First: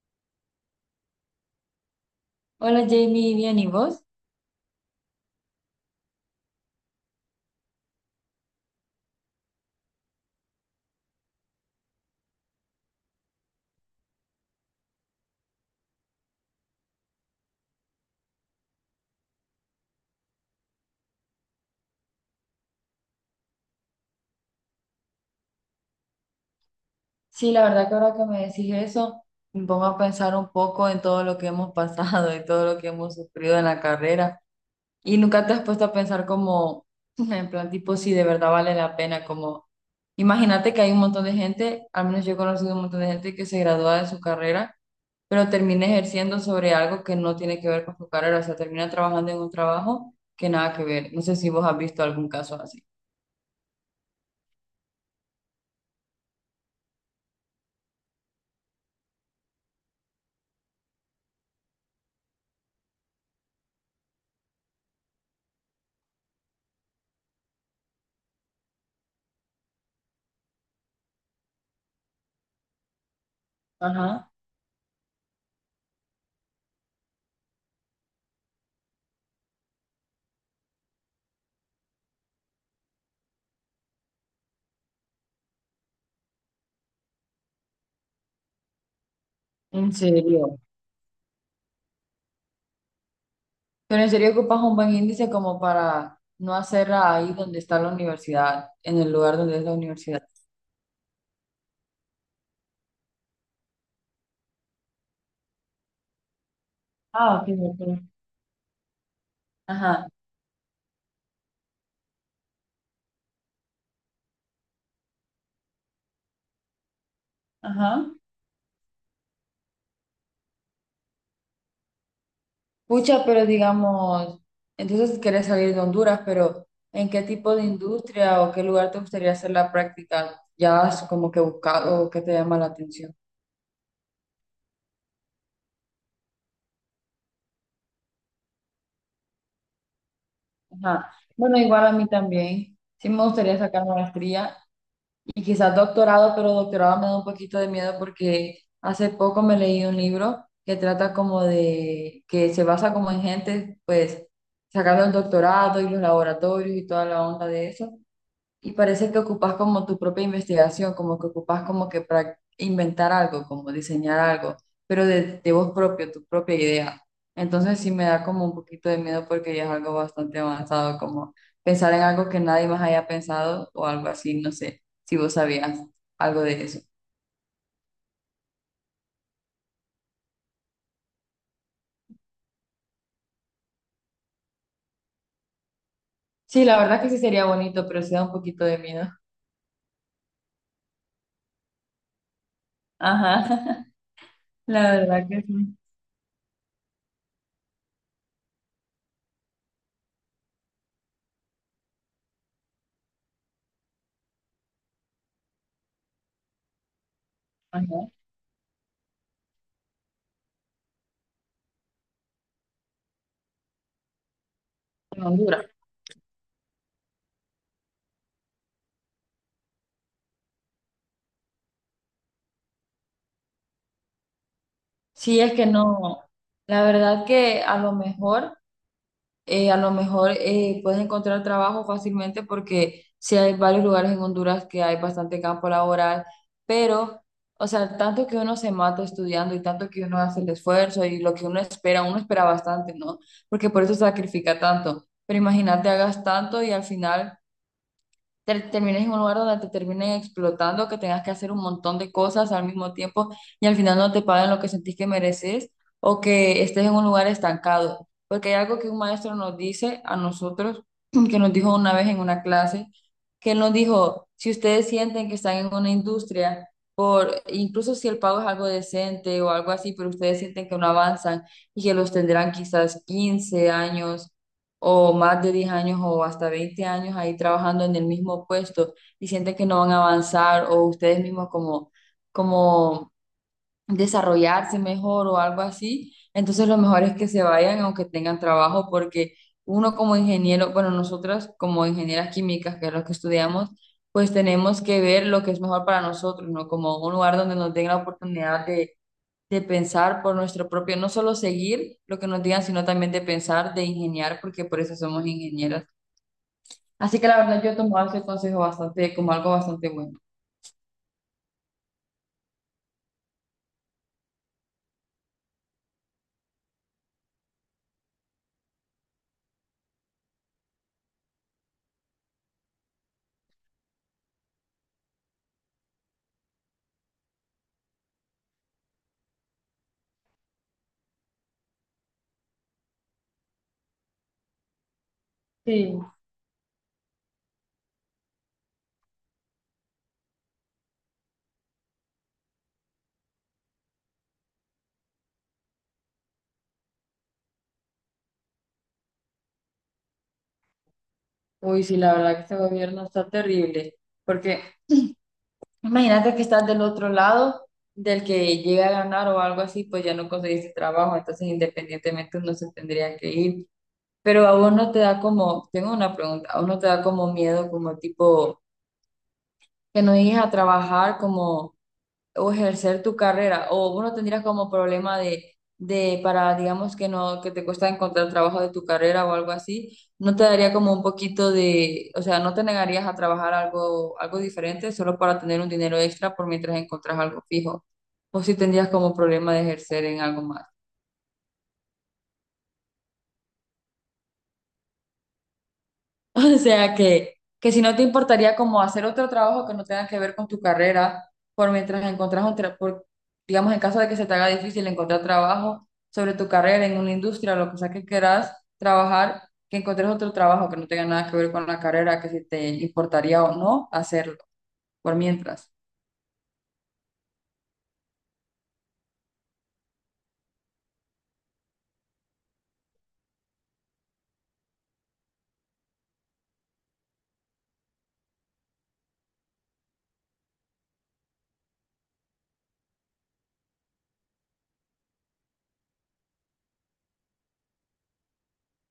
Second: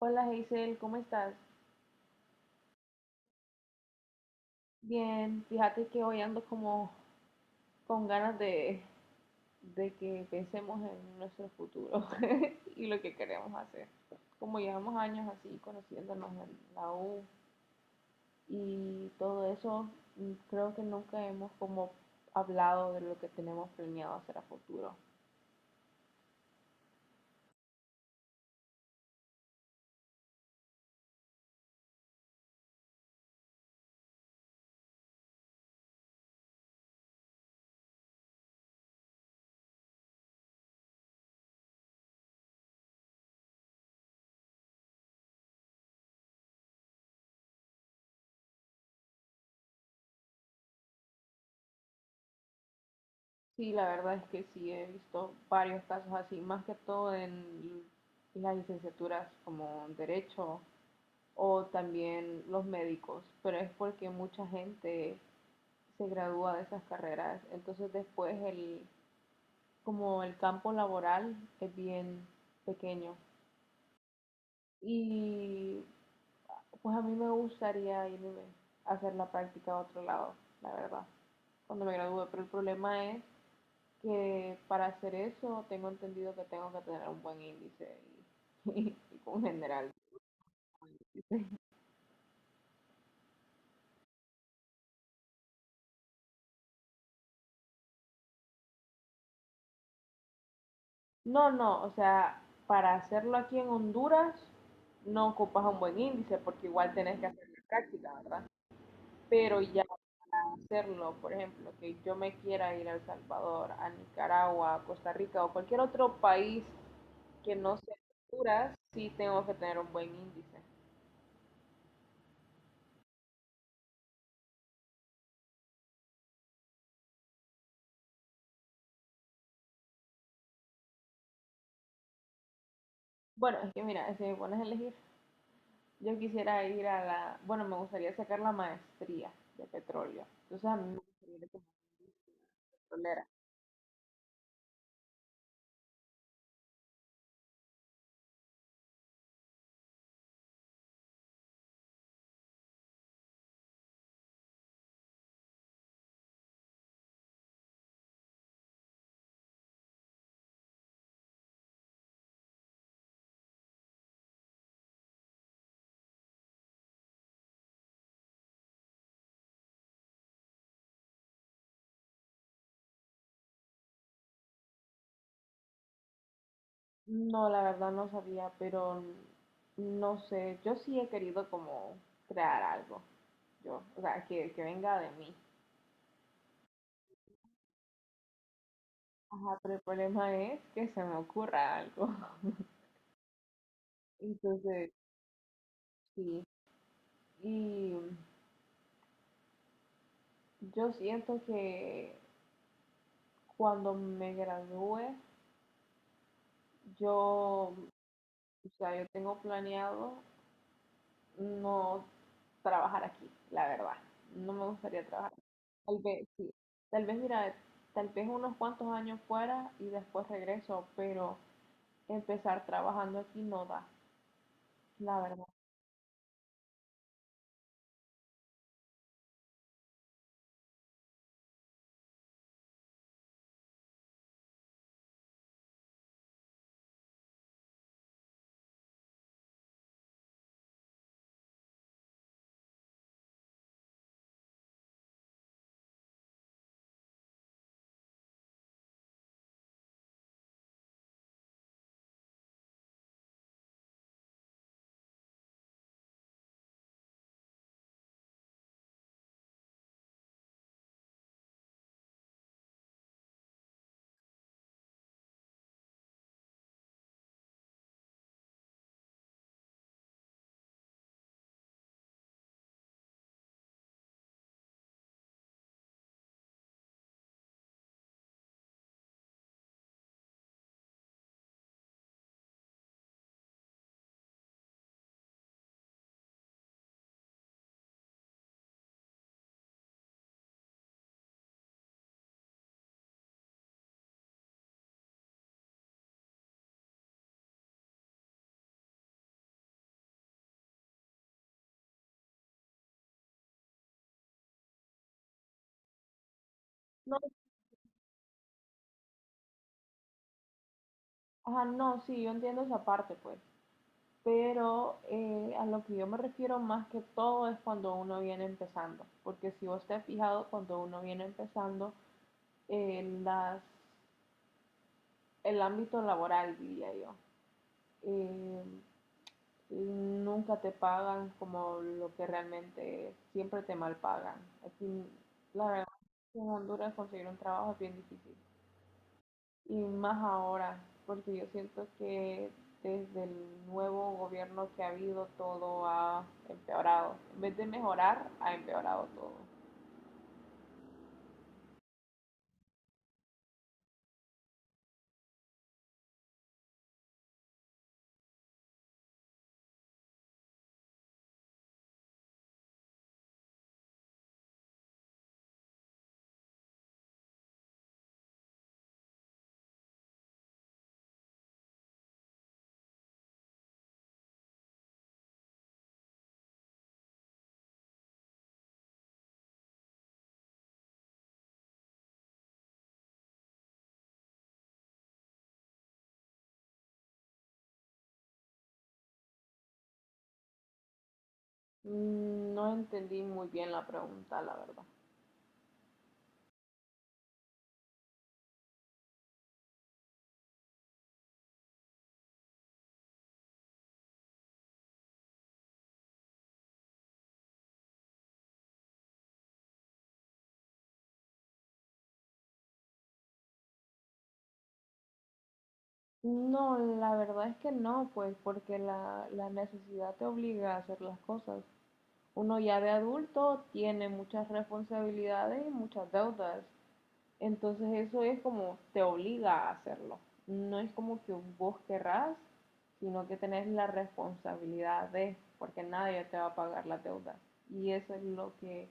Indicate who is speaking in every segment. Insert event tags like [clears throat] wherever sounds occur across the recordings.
Speaker 1: Hola Hazel, ¿cómo estás?
Speaker 2: Hola Jamie, bien, ¿y vos?
Speaker 1: Bien, fíjate que hoy ando como con ganas de que pensemos en nuestro futuro [laughs] y lo que queremos hacer. Como llevamos años así conociéndonos en la U y todo eso, creo que nunca hemos como hablado de lo que tenemos planeado hacer a futuro.
Speaker 2: Sí, la verdad que ahora que me decís eso, me pongo a pensar un poco en todo lo que hemos [laughs] pasado y todo lo que hemos sufrido en la carrera. Y nunca te has puesto a pensar como, [laughs] en plan tipo, si de verdad vale la pena, como, imagínate que hay un montón de gente, al menos yo he conocido un montón de gente que se gradúa de su carrera, pero termina ejerciendo sobre algo que no tiene que ver con su carrera, o sea, termina trabajando en un trabajo que nada que ver. No sé si vos has visto algún caso así.
Speaker 1: Sí, la verdad es que sí he visto varios casos así, más que todo en las licenciaturas como en Derecho o también los médicos, pero es porque mucha gente se gradúa de esas carreras, entonces después como el campo laboral es bien pequeño,
Speaker 2: Ajá,
Speaker 1: y pues a mí me gustaría irme a hacer la práctica a otro lado, la verdad, cuando me gradúe, pero el problema es que para hacer eso tengo entendido que tengo que tener un buen índice y, [laughs] y un
Speaker 2: en
Speaker 1: general.
Speaker 2: serio. Pero en serio ocupas un buen índice como para no hacerla ahí donde está la universidad, en el lugar donde es la universidad.
Speaker 1: No, no, o sea, para hacerlo aquí en Honduras no ocupas un buen índice porque igual tenés que
Speaker 2: Ah,
Speaker 1: hacer
Speaker 2: ok,
Speaker 1: la
Speaker 2: ok.
Speaker 1: práctica, ¿verdad? Pero ya
Speaker 2: Ajá.
Speaker 1: para hacerlo, por ejemplo, que yo me quiera ir a El Salvador, a Nicaragua, a Costa Rica o cualquier otro país que no sea
Speaker 2: Ajá.
Speaker 1: Honduras, sí tengo que tener un buen índice.
Speaker 2: Pucha, pero digamos, entonces quieres salir de Honduras, pero ¿en qué tipo de industria o qué lugar te gustaría hacer la práctica? ¿Ya has como que buscado o qué te llama la atención?
Speaker 1: Bueno, es que mira, si me pones a elegir, yo quisiera ir a la, bueno, me gustaría sacar la maestría de petróleo. Entonces a mí me
Speaker 2: Ajá.
Speaker 1: gustaría ir
Speaker 2: Bueno,
Speaker 1: como
Speaker 2: igual a mí también. Sí me
Speaker 1: petrolera.
Speaker 2: gustaría sacar maestría. Y quizás doctorado, pero doctorado me da un poquito de miedo porque hace poco me leí un libro que trata como de, que se basa como en gente, pues, sacando el doctorado y los laboratorios y toda la onda de eso. Y parece que ocupas como tu propia investigación, como que ocupas como que para inventar algo, como diseñar algo, pero de vos propio, tu propia idea. Entonces sí me da como un poquito de miedo porque ya es algo bastante avanzado, como pensar en algo que nadie más haya pensado o algo así, no sé, si vos sabías algo de eso.
Speaker 1: No, la verdad no sabía, pero no sé, yo sí he querido como crear algo, yo, o sea, que venga de mí.
Speaker 2: Sí, la verdad que sí sería bonito, pero sí da un poquito de miedo.
Speaker 1: Ajá, pero el problema es que se me ocurra algo. [laughs]
Speaker 2: Ajá, [laughs] la
Speaker 1: Entonces,
Speaker 2: verdad que sí.
Speaker 1: sí. Y yo siento que cuando me gradúe, yo,
Speaker 2: Ajá,
Speaker 1: o sea, yo tengo planeado no trabajar aquí, la verdad. No me gustaría
Speaker 2: en
Speaker 1: trabajar.
Speaker 2: Honduras.
Speaker 1: Tal vez, sí. Tal vez, mira, tal vez unos cuantos años fuera y después regreso, pero empezar trabajando aquí no da, la
Speaker 2: Sí,
Speaker 1: verdad.
Speaker 2: es que no, la verdad que a lo mejor, puedes encontrar trabajo fácilmente porque sí hay varios lugares en Honduras que hay bastante campo laboral, pero, o sea, tanto que uno se mata estudiando y tanto que uno hace el esfuerzo y lo que uno espera bastante, ¿no? Porque por eso sacrifica tanto. Pero imagínate, hagas tanto y al final termines en un lugar donde te terminen explotando, que tengas que hacer un montón de cosas al mismo tiempo y al final no te paguen lo que sentís que mereces o que estés en un lugar estancado. Porque hay algo que un maestro nos dice a nosotros, [clears throat] que nos dijo una vez en una clase, que él nos dijo, si ustedes sienten que están en una industria, por, incluso si el pago es algo decente o algo así, pero ustedes sienten que no avanzan y que los tendrán quizás 15 años o más de 10 años o hasta 20 años ahí trabajando en el mismo puesto y sienten que no van a avanzar o ustedes mismos como desarrollarse mejor o algo así, entonces lo mejor es que se vayan aunque tengan trabajo porque uno como ingeniero, bueno, nosotras como ingenieras químicas, que es lo que estudiamos, pues tenemos que ver lo que es mejor para nosotros, ¿no? Como un lugar donde nos den la oportunidad de pensar por nuestro propio, no solo seguir lo que nos digan, sino también de pensar, de ingeniar, porque por eso somos ingenieras.
Speaker 1: No,
Speaker 2: Así que la verdad yo he tomado ese consejo bastante, como algo bastante bueno.
Speaker 1: ajá, no, sí, yo entiendo esa parte, pues. Pero a lo que yo me refiero más que todo es cuando uno viene empezando, porque si vos te has fijado, cuando uno viene empezando, eh, las, el ámbito laboral, diría yo, eh, nunca te pagan como lo que realmente siempre te mal pagan. Aquí, la verdad,
Speaker 2: Sí,
Speaker 1: en Honduras conseguir un trabajo es bien difícil. Y más ahora, porque yo siento que desde el nuevo gobierno que ha habido todo ha empeorado. En vez de mejorar, ha empeorado todo.
Speaker 2: uy, sí, la verdad que este gobierno está terrible, porque imagínate que estás del otro lado, del que llega a ganar o algo así, pues ya no conseguiste trabajo, entonces independientemente uno se tendría que ir. Pero a vos no te da como, tengo una pregunta, a vos no te da como miedo, como tipo, que no llegues a trabajar, como o ejercer tu carrera, o vos no tendrías como problema de para, digamos, que no, que te cuesta encontrar trabajo de tu carrera o algo así, no te daría como un poquito de, o sea, no te negarías a trabajar algo, algo diferente solo para tener un dinero extra por mientras encontrás algo fijo, o si tendrías como problema de ejercer en algo más.
Speaker 1: No entendí muy bien la pregunta, la verdad.
Speaker 2: [laughs] O sea que si no te importaría como hacer otro trabajo que no tenga que ver con tu carrera, por mientras encontrás un por, digamos, en caso de que se te haga difícil encontrar trabajo sobre tu carrera en una industria o lo que sea que quieras trabajar, que encuentres otro trabajo que no tenga nada que ver con la carrera, que si te importaría o no hacerlo, por mientras.
Speaker 1: No, la verdad es que no, pues porque la necesidad te obliga a hacer las cosas. Uno ya de adulto tiene muchas responsabilidades y muchas deudas. Entonces eso es como te obliga a hacerlo. No es como que vos querrás, sino que tenés la responsabilidad de, porque nadie te va a pagar las deudas. Y eso es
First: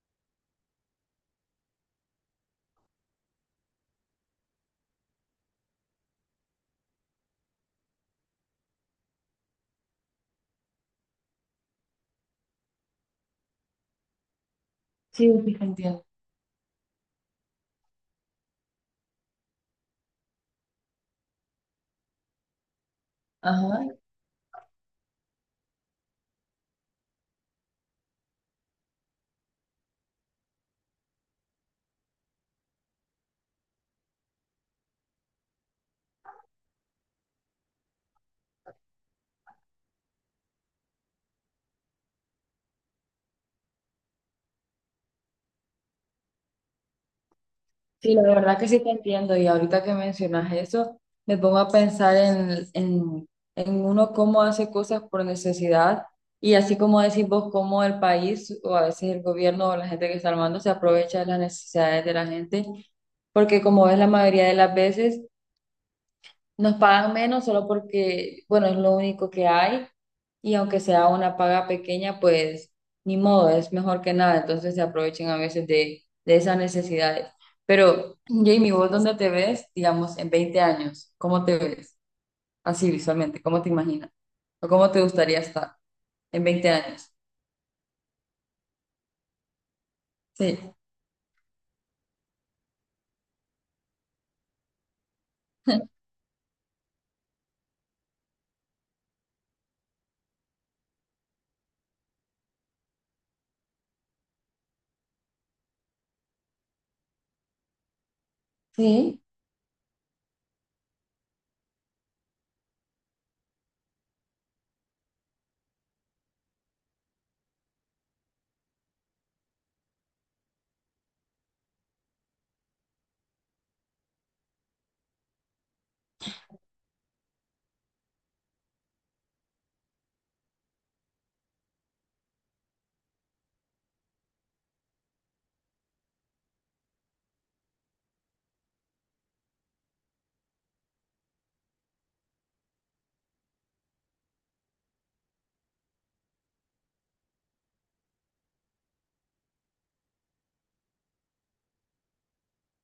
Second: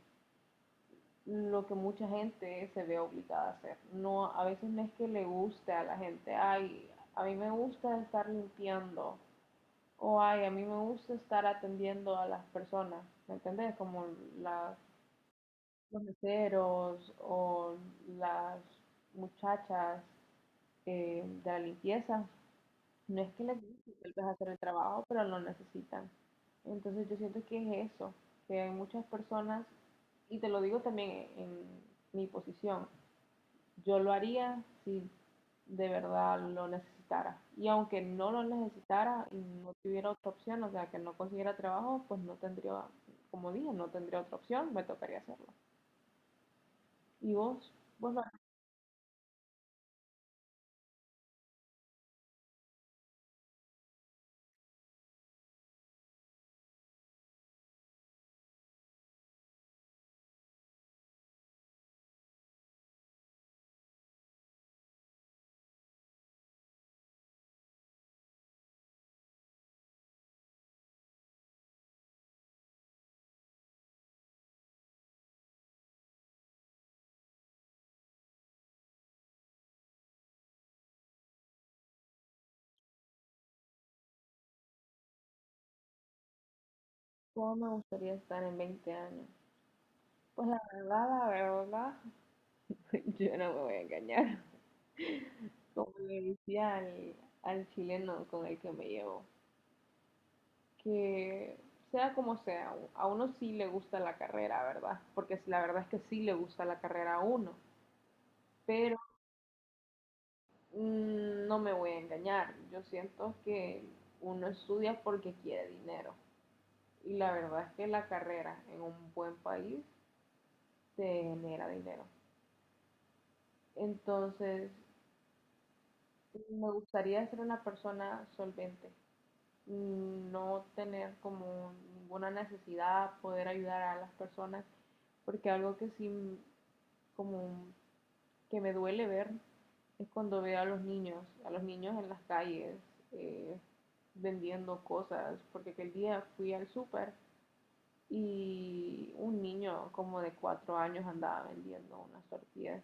Speaker 1: lo que mucha gente se ve obligada a hacer. No, a veces no es que le guste a la gente, ay, a mí me gusta estar limpiando, o ay, a mí me gusta estar atendiendo a las personas, ¿me entendés? Como las,
Speaker 2: Sí, sí, te
Speaker 1: los
Speaker 2: entiendo.
Speaker 1: meseros o las muchachas, de la limpieza, no es que les guste
Speaker 2: Ajá.
Speaker 1: tal vez hacer el trabajo, pero lo necesitan. Entonces yo siento que es eso, que hay muchas personas, y te lo digo también en, mi posición, yo lo haría si de verdad lo necesitara. Y aunque no lo necesitara y no tuviera otra opción, o sea, que no consiguiera trabajo, pues no tendría, como dije, no tendría otra opción, me tocaría hacerlo. ¿Y vos? ¿Vos
Speaker 2: Sí,
Speaker 1: lo...
Speaker 2: la verdad que sí te entiendo y ahorita que mencionas eso, me pongo a pensar en uno cómo hace cosas por necesidad y así como decís vos, cómo el país o a veces el gobierno o la gente que está armando se aprovecha de las necesidades de la gente, porque como ves la mayoría de las veces nos pagan menos solo porque, bueno, es lo único que hay y aunque sea una paga pequeña, pues ni modo, es mejor que nada. Entonces se aprovechen a veces de esas necesidades. Pero, Jamie, ¿vos dónde te ves, digamos, en 20 años? ¿Cómo te ves? Así visualmente, ¿cómo te imaginas? ¿O cómo te gustaría estar en 20 años?
Speaker 1: ¿Cómo me gustaría estar en 20 años? Pues
Speaker 2: Sí.
Speaker 1: la verdad, [laughs] yo no me voy a engañar. Como le decía al chileno con el que me llevo, que sea como sea, a uno sí le gusta la carrera, ¿verdad? Porque si la verdad es que sí le gusta la carrera a uno, pero
Speaker 2: Sí,
Speaker 1: no me voy a engañar. Yo siento que uno estudia porque quiere dinero. Y la verdad es que la carrera en un buen país te genera dinero. Entonces, me gustaría ser una persona solvente, no tener como ninguna necesidad, poder ayudar a las personas, porque algo que sí como que me duele ver es cuando veo a los niños en las calles eh, vendiendo cosas, porque aquel día fui al súper y un niño como de 4 años andaba vendiendo unas tortillas.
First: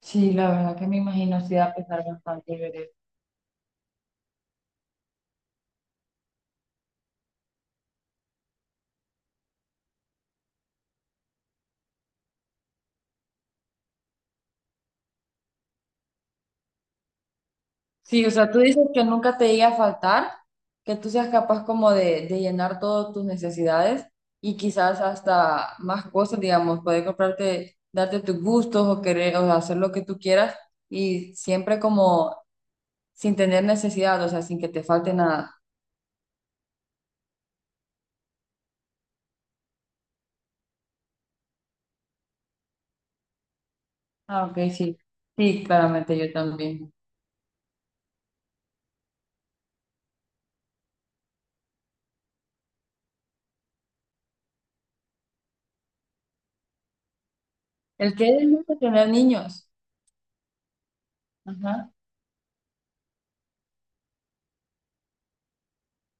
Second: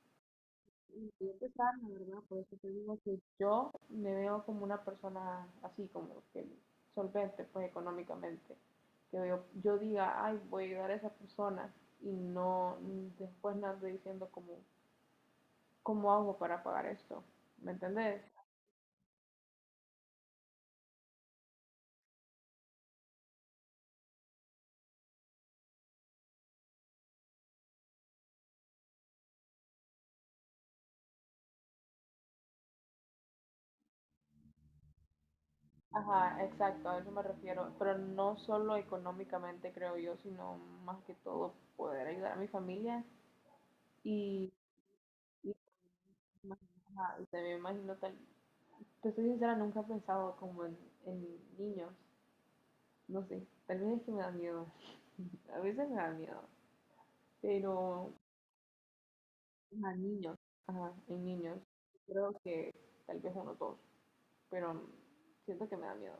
Speaker 2: sí, la verdad que me
Speaker 1: Y es
Speaker 2: imagino
Speaker 1: que
Speaker 2: sí da
Speaker 1: sana,
Speaker 2: pesar
Speaker 1: ¿verdad? Por eso
Speaker 2: bastante.
Speaker 1: te digo que yo me veo como una persona así, como que solvente, pues económicamente. Que yo diga, ay, voy a ayudar a esa persona y no, después no ando diciendo como, ¿cómo hago para pagar esto? ¿Me entendés?
Speaker 2: Sí, o sea, tú dices que nunca te llegue a faltar, que tú seas capaz como de llenar todas tus necesidades y quizás hasta más cosas, digamos, poder comprarte, darte tus gustos o querer, o hacer lo que tú quieras y siempre como sin tener necesidad, o sea, sin que te falte nada.
Speaker 1: Ajá, exacto, a eso me refiero. Pero no solo económicamente, creo yo, sino más que todo poder ayudar a mi familia
Speaker 2: Ah,
Speaker 1: y,
Speaker 2: ok, sí.
Speaker 1: y,
Speaker 2: Sí, claramente yo también.
Speaker 1: ajá, y también me imagino tal, te soy sincera, nunca he pensado como en, niños. No sé, tal vez es que me da miedo. [laughs] A veces me da miedo. Pero
Speaker 2: El que es el de tener niños.
Speaker 1: a niños, ajá, en niños,
Speaker 2: Ajá.
Speaker 1: creo que tal vez uno o dos. Pero siento que me da miedo.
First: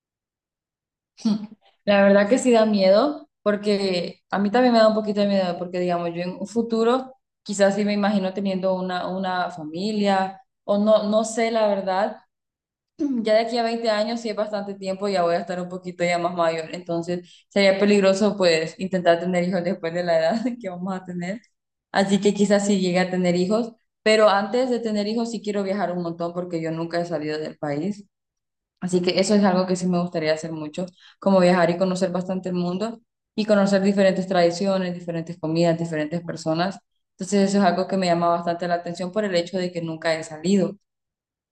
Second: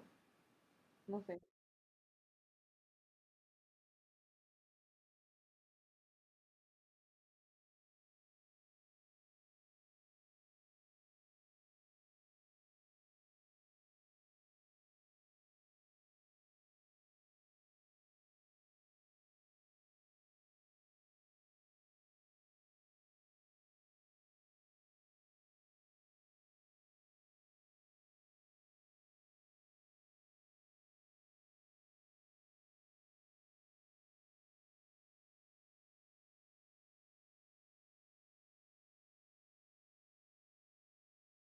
Speaker 1: No sé.
Speaker 2: La verdad que sí da miedo, porque a mí también me da un poquito de miedo, porque digamos, yo en un futuro quizás sí me imagino teniendo una familia, o no, no sé, la verdad, [clears throat] ya de aquí a 20 años sí es bastante tiempo, ya voy a estar un poquito ya más mayor, entonces sería peligroso pues intentar tener hijos después de la edad [laughs] que vamos a tener, así que quizás sí llegue a tener hijos, pero antes de tener hijos sí quiero viajar un montón porque yo nunca he salido del país. Así que eso es algo que sí me gustaría hacer mucho, como viajar y conocer bastante el mundo y conocer diferentes tradiciones, diferentes comidas, diferentes personas. Entonces eso es algo que me llama bastante la atención por el hecho de que nunca he salido.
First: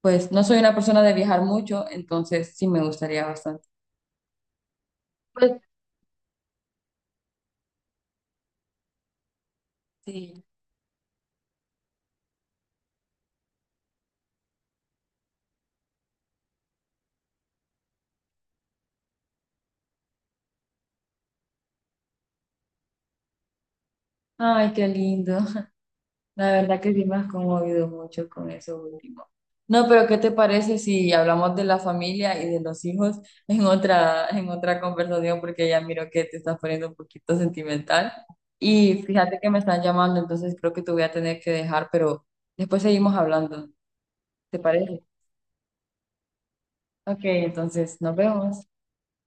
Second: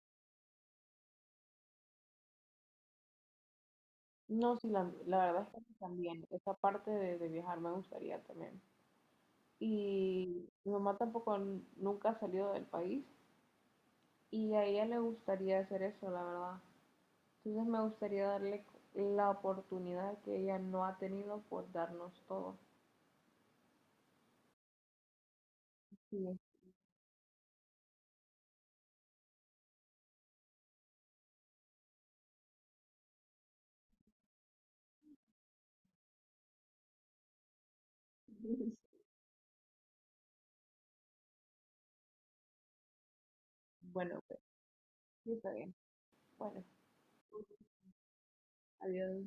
Speaker 2: Pues no soy una persona de viajar mucho, entonces sí me gustaría bastante.
Speaker 1: No, sí, la, verdad
Speaker 2: Pues
Speaker 1: es que también esa parte de viajar me gustaría también.
Speaker 2: sí.
Speaker 1: Y mi mamá tampoco nunca ha salido del país y a ella le gustaría hacer eso, la verdad. Entonces me gustaría darle la oportunidad que ella no ha tenido por darnos todo.
Speaker 2: Ay, qué lindo.
Speaker 1: Sí.
Speaker 2: La verdad que sí me has conmovido mucho con eso último. No, pero ¿qué te parece si hablamos de la familia y de los hijos en otra conversación? Porque ya miro que te estás poniendo un poquito sentimental.
Speaker 1: [laughs]
Speaker 2: Y fíjate que me están llamando, entonces creo que te voy a tener que dejar, pero después seguimos hablando.
Speaker 1: Bueno, pues,
Speaker 2: ¿Te parece?
Speaker 1: sí, está bien. Bueno,
Speaker 2: Ok, entonces nos vemos.
Speaker 1: adiós.